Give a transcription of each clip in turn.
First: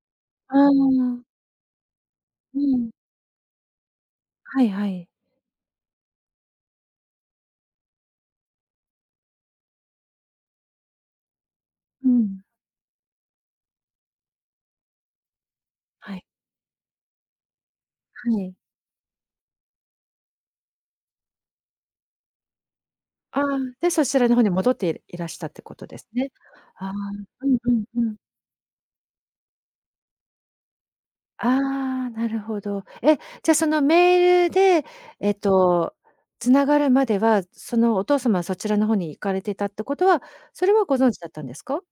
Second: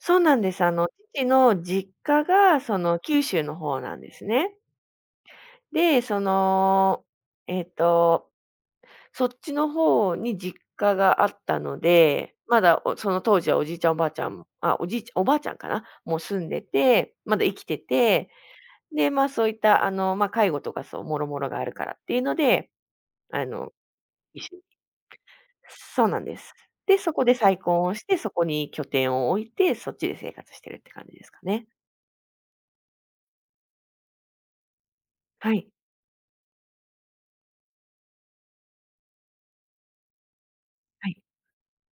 そうなんであ、す、うあの、ーん。父の実家うがそん。の九州の方なんですね。はいはい。で、そのえっと、そっちの方に実家があったのうで、ん。まだおその当時はおじいちゃんおばあちゃんあ、おじいちゃおばあちゃんかな、はもうい。住んでて、まだ生きてて、はい。で、ま、そういったあの、ま、介護とかそう諸々があるからっていうので、あ、あの、で、そちらの一方に緒に戻っていらしたってことでそすうなんね。です。ああ。で、そこでうん、再う婚ん、をうしん。て、そこに拠点を置いて、そっちで生活してるって感じですかあね。あ、なるほど。え、じゃ、そのメールで、えっはい。と、繋がるまでは、そのお父様はそちらの方に行かれてたってことは、それはごは存知い。だったんですか？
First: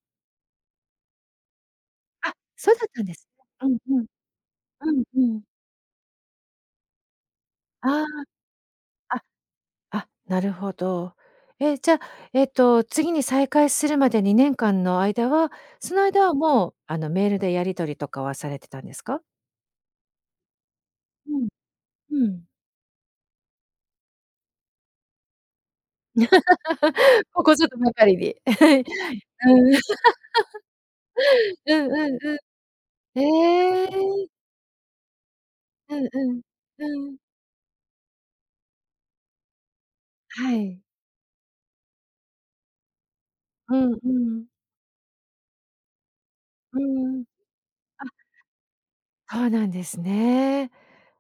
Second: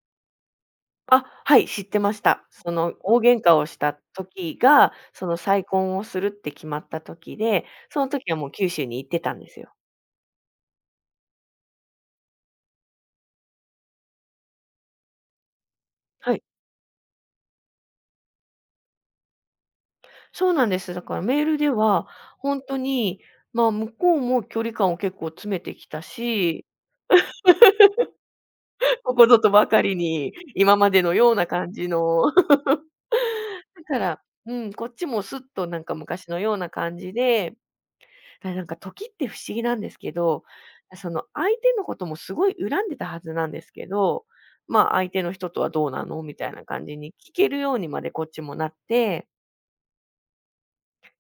あ、はい、知ってましあ、た。そそうだっのたんで大す。喧嘩をうしん、たうん。時うが、ん、うそのん。再婚をするって決まった時で、そあの時はもう九州に行っあ。てたんですよ。ああ、なるほど。え、じゃ、えっと、次に再開するまで2年間の間は、その間ははい。もう、あのメールでやり取りとかはされてたんですか？そうなんです。だからうメーん。ルではうん。ほんとに、ま、向こうも距離感を結構詰めてきたし、ここぞとばかりで。ここ ぞとうばん。かりに。今までのような 感うじんうんうの だん。へから、え。うん、こっちもすっとなんかうん昔うのん。ような感うじん。で、だ、なんか時って不思議なんですけど、はい。その相手のこともすごい恨んでいたはずなんですうけん、うど、ん。ま、相手の人とはどうなのみたいなう感じにん。聞けるようにまであ。こっちもなってそうなんですね。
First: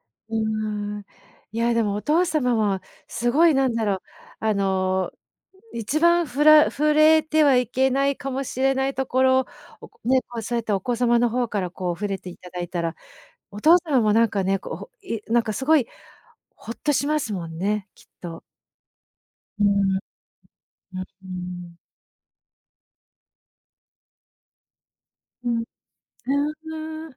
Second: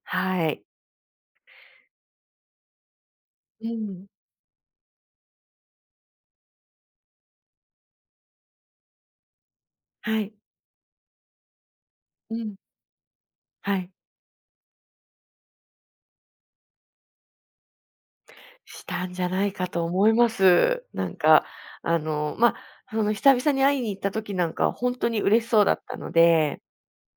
はい。うん。いやでもお父様はすごいう何だろう、ん。あの1番ふら触れてはいけないかもしれないところをはね、い。そうやってお子様の方からこう触れてういたん。だいたら、おは父い。さんもなんかねこう、ほなんかすごいほっとしますもんね、きっと。したんじゃないうんかと思います。うんうん。ん、うなんーか、ん。あの、ま、その久々に会いに行った時なんかはほんとに嬉うしん。そううだったので。ーん。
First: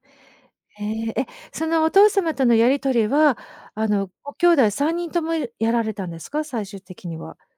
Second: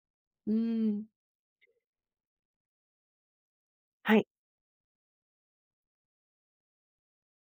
うーへん。え、え、そのお父様とのやり取りは、あの、はい。ご兄弟3人ともやられたんですか？最終的には。